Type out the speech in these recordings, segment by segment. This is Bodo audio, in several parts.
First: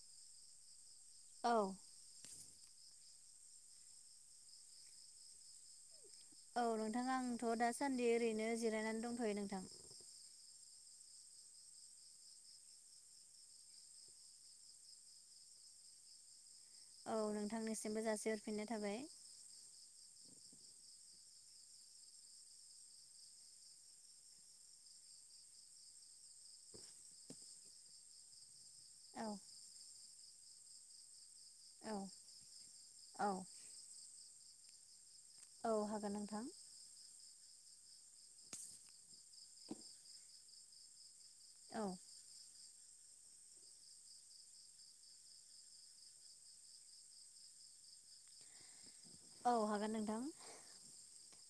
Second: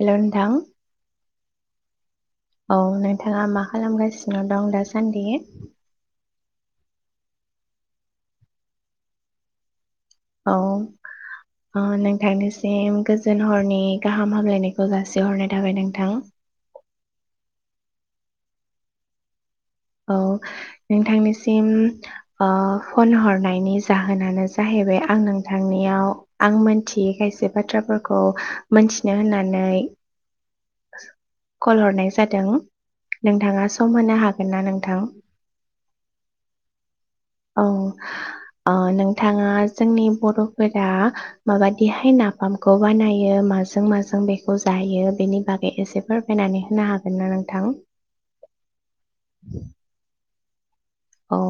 हेलौ नोंथां औ औ नोंथाङा मा खालामगासिनो दं दासान्दि? औ नोंथां आंथ दासान्दि ओरैनो जिरायनानै दंथयो नोंथां औ नोंथांनिसिम गोजोन हरनि गाहाम हामलायनायखौ जासिहरनाय थाबाय नोंथां औ नोंथांनिसिमबो जासिहरफिननाय थाबाय औ नोंथांनिसिम ओ फन हरनायनि जाहोनानो जाहैबाय आं नोंथांनियाव आं मोनथियै खायसे बाथ्राफोरखौ मोनथिनो औ होननानै [inaudible] कल हरनाय औ जादों नोंथाङा सम होनो हागोन हागोन ना नोंथां औ हागोन नोंथां। औ ओ नोंथाङा जोंनि बरफोरा औ माबादिहाय नाफाम खौ बानायो माजों माजों बेखौ जायो बेनि बागै एसे फोरमायनानै होनो हागोन ना नोंथां औ हागोन नोंथां औ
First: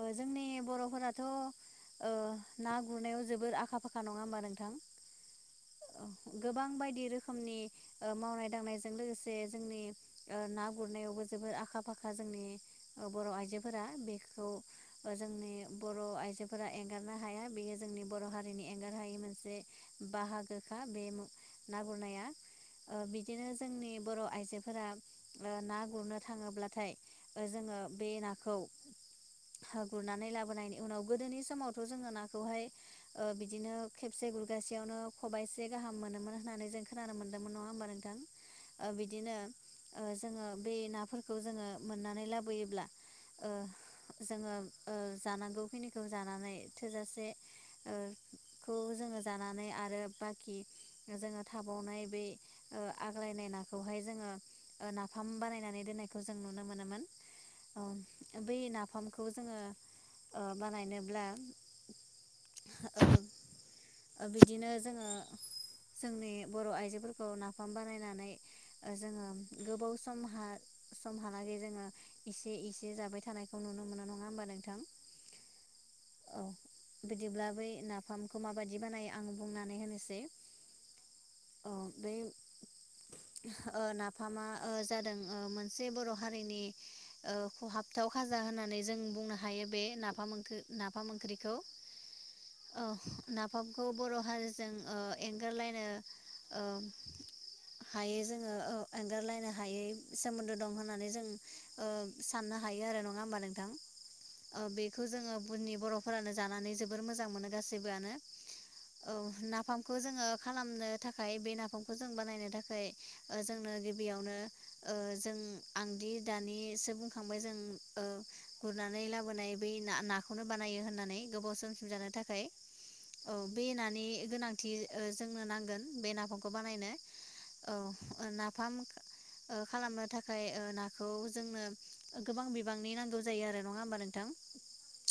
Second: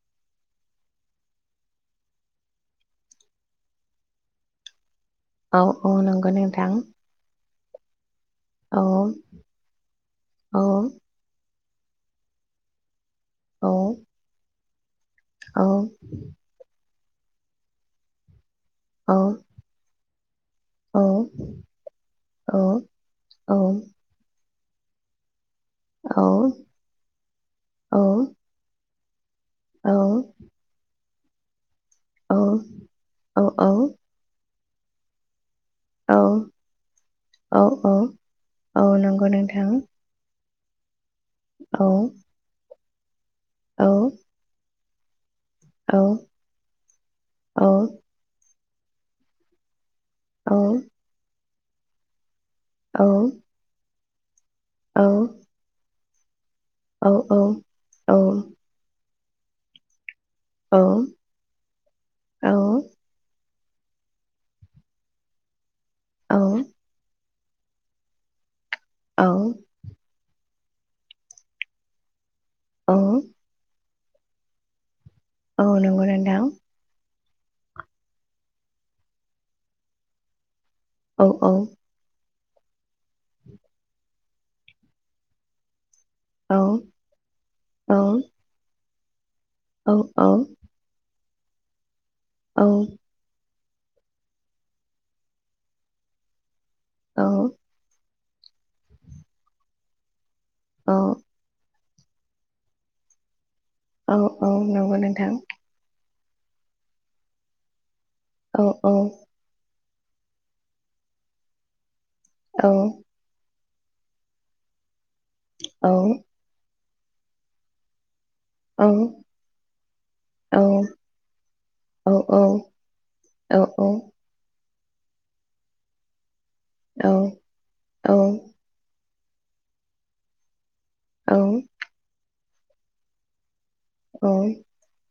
ओ जोंनि बरफोराथ ओ ना गुरनायाव जोबोर आखा फाखा नंङा होमबा नोंथां औ औ नंगो गोबां नोंथां। बायदि रोखोमनि ओ मावनाय औ दांनायजों लोगोसे जोंनि ओ औ ना गुरनायावबो जोबोद आखा फाखा जोंनि बर' औ आइजोफोरा। बेखौ ओ जोंनि औ बर' आइजोफोरा एं एंगारनो हाया बेयो जोंनि बर' हारिनि एंगार औ हायै मोनसे बाहागोखा औ बे ना गुरनाया। औ ओ िदिनो औ जोंनि बर' आइजो फोरा ओ ना गुरनो थाङोब्ला थाय ओ जोङो बे औ नाखौ गुरनानै लाबोनायनि उनाव गोदोनि समाव थ' जोङो नाखौहाय ओ बिदिनो खेबसे गुर गासेयावनो खबाइस से गाहाम औ मोनोमोन होननानै जों खोनानो मोन्दोंमोन नङा होमबा औ नोंथां? औ ओ नंगौ बिदिनो नोंथां ओ जोङो बे नाफोर खौ जोङो औ मोननानै लाबोयोब्ला ओ औ जोङो ओ औ जानांगौखिनिखौ जानानै थोजासे औ ओ खौ जोङो जानानै आरो औ बाखि जोङो थाबावनाय बे ओ आग्लायनाय नाखौहाय जोङो ओ नाफाम औ बानायनानै दोननाय खौ जों औ औ औ। खौ जोङो ओ औ बानायनोब्ला ओ ओ बिदिनो जोङो जोंनि औ बर' आइजोफोरखौ ना बिफाम बानायनानै जोङो औ गोबाव समहा समहालागै जोङो एसे औ इसे जाबाय थानायखौ नुनो मोनो। नङा होमबा नोंथां। अ' नंगो औ नोंथां। बिदिब्ला बै नाफामखौ माबायदि बानायो आं बुंनानै होनोसै औ औ। ओ नाफामा ओ जादों ओ मोन से बर' औ हारिनि ओ औ ख'हाबथाव खाजा होननानै जों बुंनो हायो बे औ औ नाफाम ओंख्रो नाफाम ओंख्रि खौ। अ नाफ फामखौ बर' हारिजों ओ एंगारलायनो ओ औ। हायो जोङो ओ एंगारलायनो हायै सोमोन्दो दं औ होननानै जों ओं साननो हायो आरो नङा होमबा नों थां औ औ ओ नंगौ बेखौ नोंथां जोङो बुननि बर' फोरानो जानानै जोबोर मोजां मोनो गासैबोआनो। औ नाफाम खौ जोङो खालामनो थाखाय बे नाफाम खौ जों बानायनो औ थाखाय ओ जोंनो गिबियावनो ओ जों औ आंदि दानि सोबुं खांबाय जों ओ गुरनानै लाबोनाय बै ना- नाखौनो औ बानायो होननानै गोबाव समसिमजानो थाखाय औ बे नानि गोनांथि। थि ओ जोंनो नांगोन बे नाफामखौ बानायनो औ ओ नाफाम ओ खालामनो थाख खाय ओ ना खौ जोङनो ओग गोबां बिबांनि नांगौ जायो आरो। नङा होमबा नोंथां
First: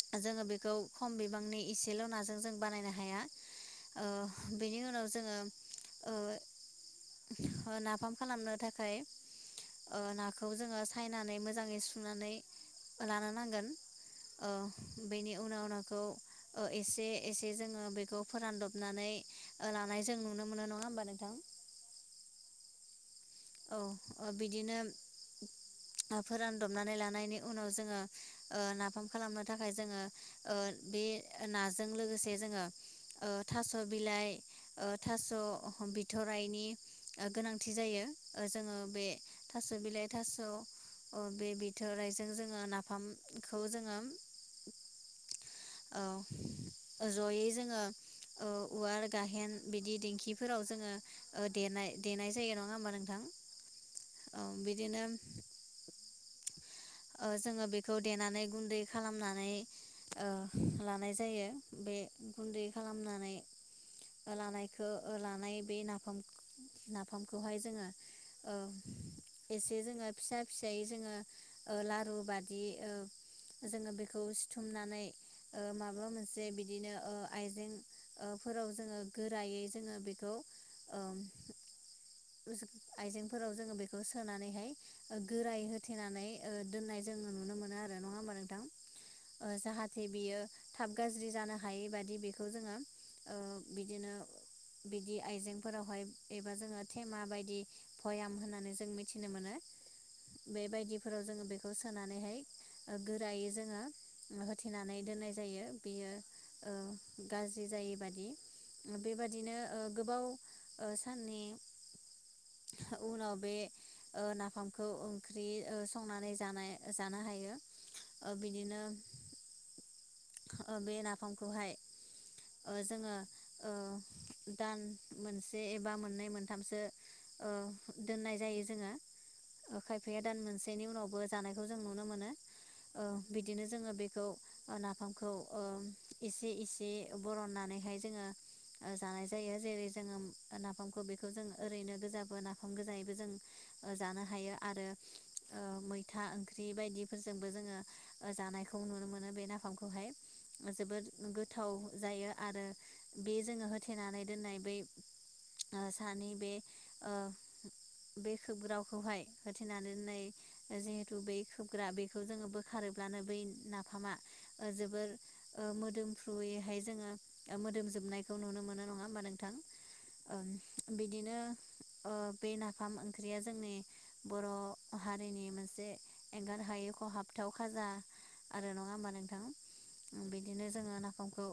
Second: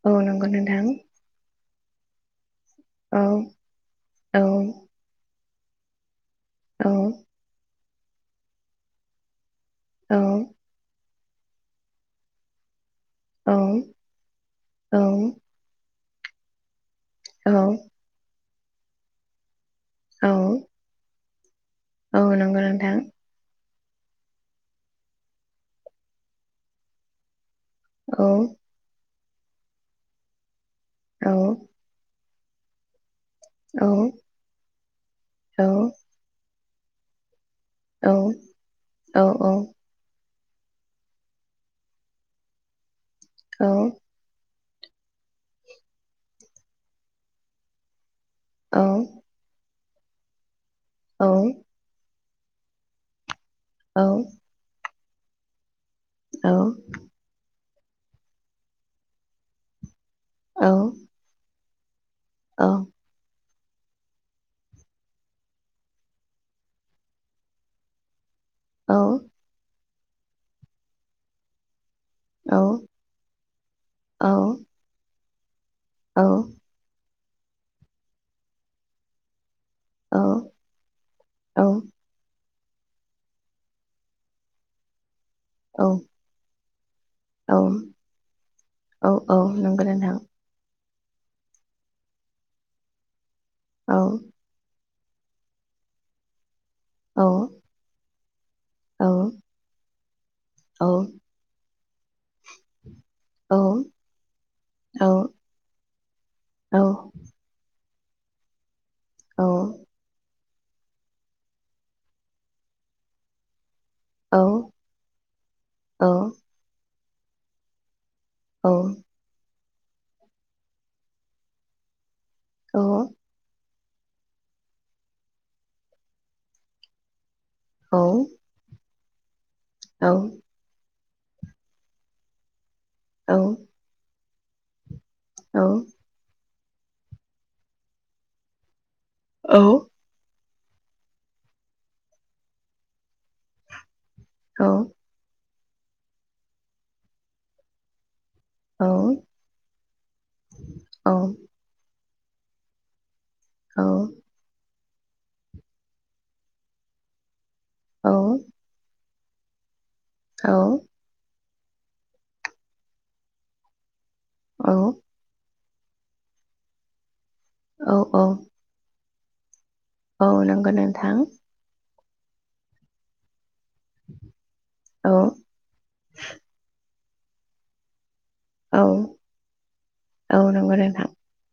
औ जोङो नंगौ बेखौ नोंथां खम बिबांनि इसेल' नाजों जों बानायनो औ हाया ओ औ औ बेनि उनाव जोङो ओ औ अ फाम खालामनो थाखाय ओ औ औ नाखौ जोङो साय नानै मोजाङै सुनानै लानो नांगोन बेनि औ उनाव नाखौ अ एस एसे एसे जोङो बेखौ फोरानदब नानै लानाय जों नुनो मोनो नङा होमबा नोंथां औ नंगौ नोथां औ बिदिनो ओ फोरानदबनानै लानायनि उनाव जोङो ओ औ नाफाम खालामनो थाखाय जोङो बे औ नाजों लोगोसे जोङो थास' बिलाइ औ ओ थास' बिथराइनि गोनां थिजायो औ औ जोङो बे औ नंगौ थास' बिलाइ थास ओ बे बिथोराइजों जोङो नाफाम खौ जोङो नोंथां औ जयै जोङो वार गाहेन बिदि दिेंखिफोराव जों ओ देनाय देनाय नायजायो नङा होनबा न थां औ बिदिनो औ ओ जोङो बेखौ देनानै गुन्दै खालामनानै ओ लानाय जायो बे गुन्दै खालामनानै लानायखौ लानाय बे नाफाम नाफामखौहाय जोङो ओ एसे जोङो फिसा फिसायै जोङो ओ ला दु बादि ओ जोङो बिखौ सिथुमनानै ओ माबा मोनसे बिदिनो ओ आइजें ओ फोराव जोङो गोरायै जोङो बेखौ ओ-म आइजेंफोराव जोङो बेखौ सोनानैहाय ओ गोराय होथेनानै ओ दोननाय जोङो नुनो औ मोनो आरो नङा होमबा नोंथां? औ औ ओ नंगौ जाहाथे नोंथां बियो थाब गाज्रि जानो हायै बादि बेखौ जोङो ओ बिदिनो बिदि आइजेंफोरावहाय एबा जोङो थेमाबायदि भयाम होना जों मिथिनो मोनो बेबायदि बेखौ सोनानैहाय गोरायै जोङो होथेनानै दोननाय जायो बियो ओ गाज्रि जायो बादि बेबादिनो ओ गोबाव ओ साननि उनाव बे ओ नाफामखौ ओंख्रि ओ संनानै जानाय जानो हायो ओ बिदिनो ओ बे नाफामखौहाय ओ जोङो ओ दान मोनसे एबा मोननै मोनथामसो ओ दोननाय जायो जोङो ओ खायफाया दान मोनसे बेनि उनावबो जानायखौ जों नुनो मोनो बिदिनो जोङो बे खौ ओ नाफामखौ औ। इसि- इसि बरननानैहाय जोङो। ओह जानाय जायो जेरै जोङोम ओ नाफामखो बेखोजों ओरैनो गोजाबो नाफाम गोजायैबो जों ओह जानोहायो आरो ओह मैथा ओंख्रि बायदिफोरजोंबो जोङो ओह जानायखौ नुनोमोनो बे नाफामखौहाय जोबोद गोथाव। जायो आरो बे जोङो होथेनानै दोननाय बै ओ सानै बे ओ। बे खोबग्रावखौहाय। होथेना दोननाय। जिहेतु बेैख खोबग्रा बेखौ जोङो बोखारोब्लानो बै नाफामा। ओ जोबोर। ओह मोदोमफ्रुयैहाय जोङो। ओह मोदोम जोबनायखौ नुनो मोनो नङाओ होमबा नोंथां। औ नंगो नोंथां। ओह बे नाफाम ओंख्रिया जोंनि बर' औ हारिनि मोनसे एंगारहायै ख खहाबथाव खाजा। आरो औ नङाहोमबा नोंथां उम औ नंगौ बेदिनोजोङो नोंथां नाफामखौ।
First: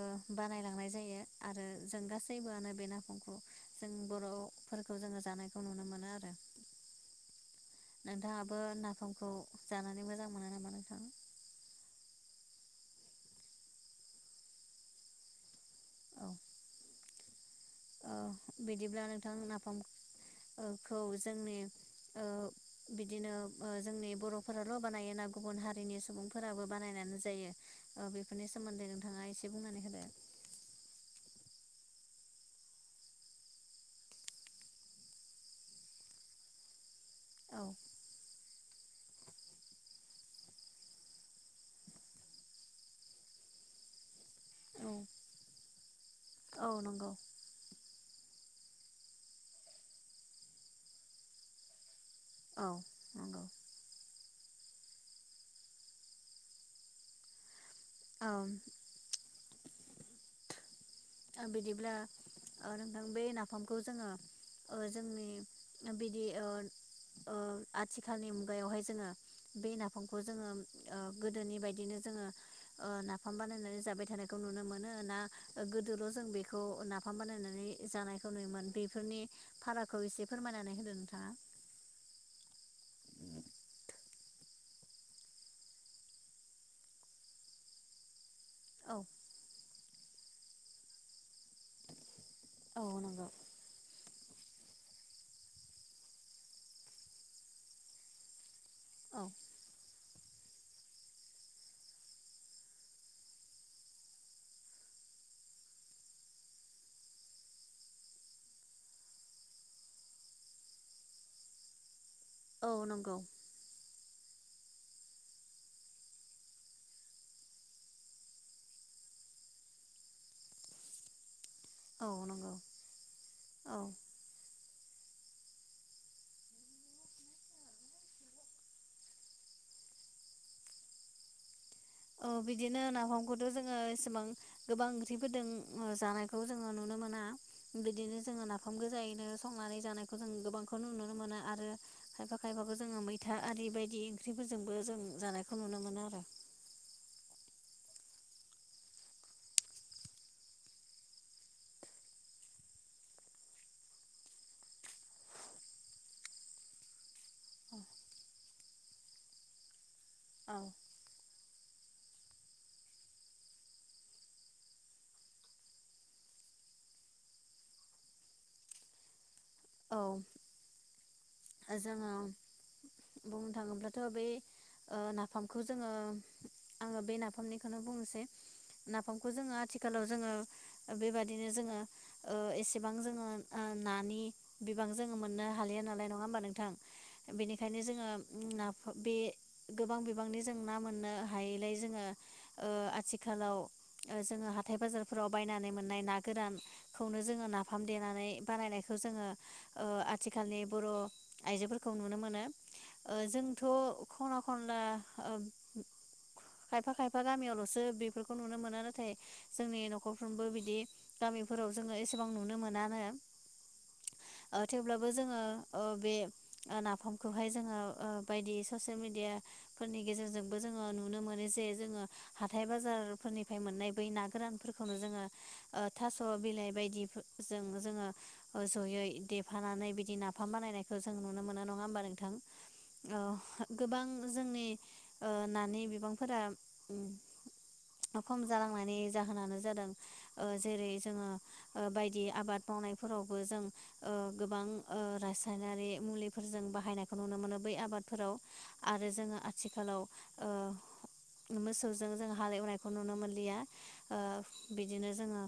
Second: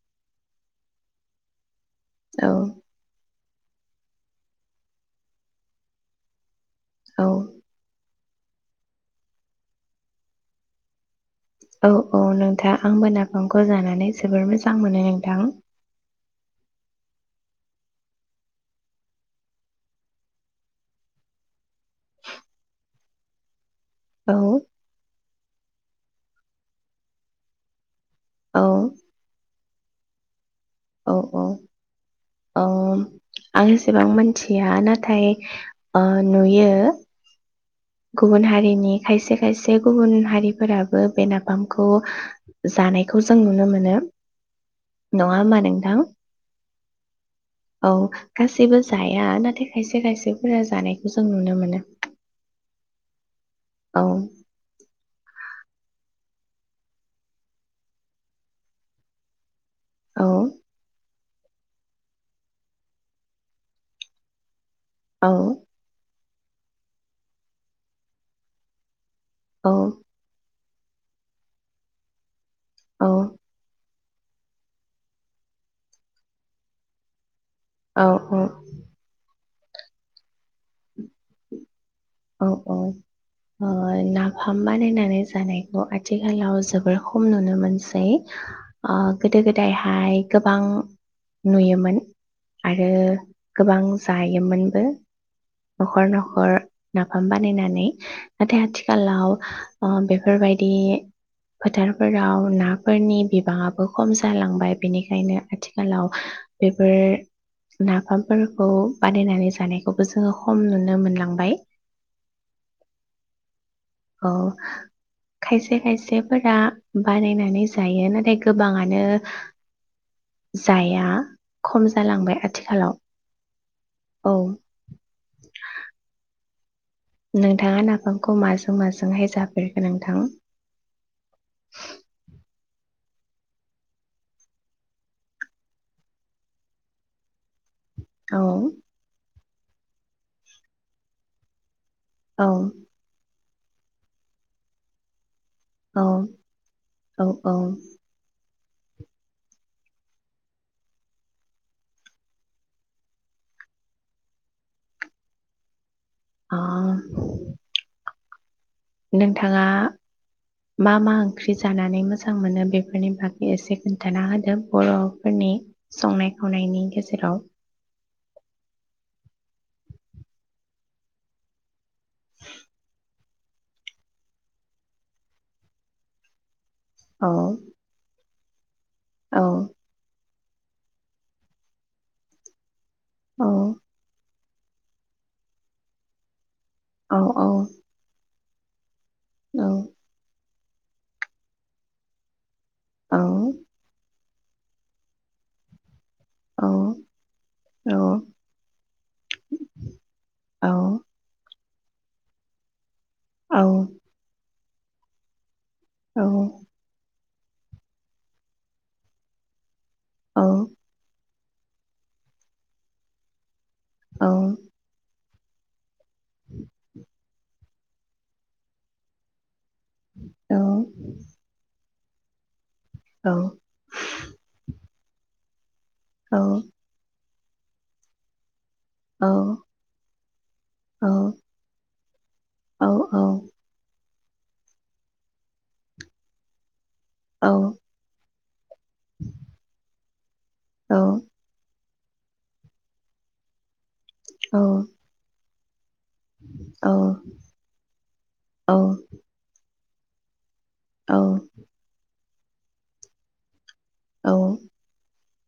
ओह बानायलांनायजायो आरो। जों औ गासैबोआनो बे नाफामख। जों बर'फोरखौ जोङो जानायखौ नुनो मोनोआरो। औ। नोंथाङाबो नाफामखौ जानानै मोजां मोनो नामा नोंथां। औ-औ नोंथा आंबो नाफामखौ जानानै जोबोर मोजांमोनो नोंथां। औ। ओह बिदिब्ला नोंथां नाफाम ओह खौ जोंनि ओह बिदिनो। ओह जोंनि औ बर'फोराल बानायोना गु गुबुन हारिनि सुबुंफोराबो बानायनानै जायो ओह बेफोरनि औ सोमोन्दै नोंथाङा एसे बुंनानैहोदो। औ औ औ आं एसेबां मोनथिया नाथाय ओह नुयो। औ। गुबुन हारिनि खायसे खायसे गुबुन हारिफोराबो बे नाफामखौ जानायखौजों नुनोमोनो। नङाहोमबा नोंथां। औ नंगौ औ गासैबो जाया नाथाय खायसे खायसेफोरा जानायखौ जों नुनो मोनो औ नंगौ औ औ औ ओ बिदिब्ला ओ नोंथां बे नाफामखौ जोङो ओ जोंनि औ बिदि बिदि ओ ओ आथिखालनि मुगायावहाय जोङो बे औ नाफामखौ जोङो ओ गोदोनि बायदिनो जोङो ओ औ नाफाम बानायनानै जाबाय थानायखौ नुनो मोनो ना गो दोल' जों बेखौ नाफाम बानायनानै नै जानायखौ औ नुयोमोन बेफोरनि फारागखौ एसे फोरमायनानै होदो नोंथाङा औ औ ओ नाफाम बानायनानै जानायखौ आथिखालाव जोबोर खम नुनो मोनसै अ औ गोदो गोदाय हाय गोबां नुयोमोन औ आरो नंगौ गोबां जायोमोनबो न'खर न'खर नाफाम बानायनानै नाथाय आथि औ खालाव ओ बे बेफोरबायदि फोथारफोराव नाफोरनि बिबाङाबो खम जालांबाय बेनिखायनो आथिखालाव बेफोर नाफामफोरखौ बानायनानै जानायखौबो जोङो खम नुनो मोनलांबाय औ नंगौ औ खायसे खायसेफोरा बानायनानै जायो नाथाय गोबाङानो जाया खम औ जालांबाय नंगौ आथिखालाव औ औ [inaudible] नोंथाङा नाफामखौ माजों माजोंहाय जाफेरखो नोंथां औ बिदिनो नाफामखौथ' जोङो एसेबां गोबां ओंख्रिफोरदों जानायखौ जोङो नुनो मोना बिदिनो औ जोङो नाफाम गोजायैनो संनानै जानायखौ जों गोबांखौ नुनो मोनो आरो खायफा औ खायफाखौ जोङो मैथा आरि बायदि ओंख्रिफोरजोंबो जों जानाय औ औ औ आ नोंथाङा मा मा ओंख्रि जानानै मोजां मोनो बेफोरनि बागै एसे खोन्थाना होदो बर'फोरनि संनाय खावनायनि गेजेराव औ जोङो बुंनो थाङोब्लाथ' बे नाफामखौ जोङो आङो बे औ नाफामनिखौनो बुंनोसै नाफामखौ औ जोङो आथिखालाव जोङो बेबादिनो जोङो ओ एसे एसेबां जोङो औ ओ नानि बिबां जों मोननो हालिया नालाय ना नङा होमा नोंथां? औ औ बेनिखायनो जोङो उ ना [unintelligible] बे गोबां बिबांनि जों ना मोननो हायैलाय जोङो औ आथिखालाव ओ जोङो हाथाय बाजारफोराव बायनानै मोननाय ना औ गोरानखौनो जोङो नाफाम औ देनानै बानायनायखौ जोङो आथिखालनि बर' औ आयजोफोरखौ नुनो मोनो जोंथ' खना-खनला खनला औ बिफा गामियावल'सो बेफोरखौ नुनो मोना नाथाय जोंनि नख'र नखरफ्रोमबो बिदि गामिफोराव जोङो एसेबां नुनो मोनानो ओ थेवब्लाबो जों बे नाफामखौ खौहाय जोङो ओ बायदि ससियेल मेडिया फोरनि गेजेरजोंबो जोङो नुनो मोनो जे जोङो हाथाइ-बाजारफोरनिफ्राय मोननाय बै ना गोरानफोरखौ खौनो जोङो ओ थास' बिलाइ बायदि जों जोङो ओज'यै देफानानै बिदि नाफ नाफाम बानायनायखौ जों नुनो मोनो नङा होमबा नोंथां ओह गोबां जोंनि ओ नानि बिबांफोरा उम औ खम जालांनायनि जाहोनानो जादों ओ जेरै जोङो ओ बायदि आबाद मावनायफोरावबो जों ओ गोबां ओ सायनारि मुलिफोर जों बाहायनायखौ नुनो मोनो बै आबादफोराव आरो जोङो आथि आथिखालाव ओ मोसौजों जों हा हाल एवनायखौ नुनो मोनलिया ओ बिदिनो जोङो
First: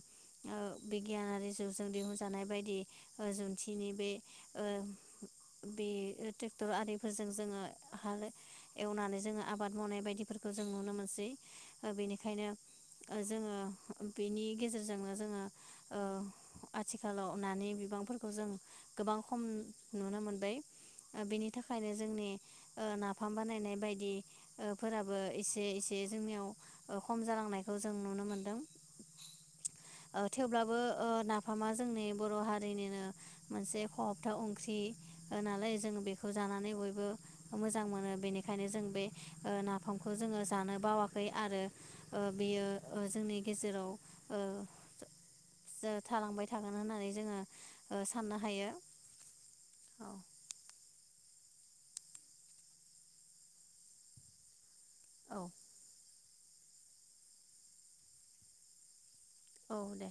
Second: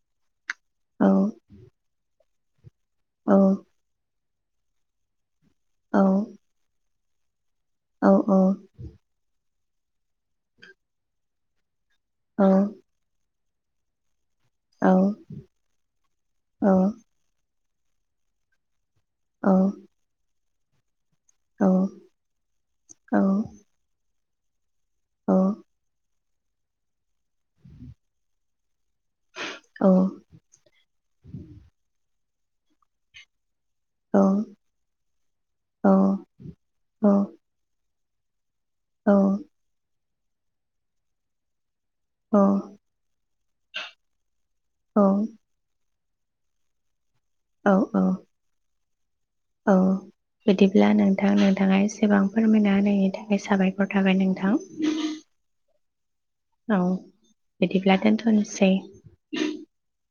ओ बिगियानारि जिउजों दिहुन जानाय बायदि ओ जुन्थिनि बे ओ बे ट्रेक्टर आरि फोरजों जोङो हाल एवनानै जोङो आबाद मावनाय बायदिफोरखौ जों नुनो मोनसै ओ बेनिखायनो ओ जोङो बेनि गेजेरजोंनो जोङो ओ आथिखालाव नानि बि बिबांफोरखौ जों गोबां खम नुनो मोनबाय ओ बिनि थाखायनो जोंनि ओ नाफाम बानायनाय बायदि ओ फोराबो एसे एसे जोंनियाव ओ खम जालांनायखौ जों नुनो मोनदों ओ थेवब्लाबो ओ नाफामा जोंनि बर' हारिनिनो मोनसे फाबथाब ओंख्रि नालाय जों बेखौ जानानै बयबो मोजां मोनो बेखायनो जों बे ओ नाफाम खौ जोङो जानो बावाखै आरो ओ औ बेयो ओ जोंनि गेजेराव ओ औ जों थालांबाय थागोन होननानै जोङो ओ साननो हायो। औ बिदिब्ला नों थां नोंथाङा एसेबां फोरमायना होनायनि थाखाय साबायखर थाबाय नोंथां। औ औ बिदिब्ला दोनथ' निसै औ दे।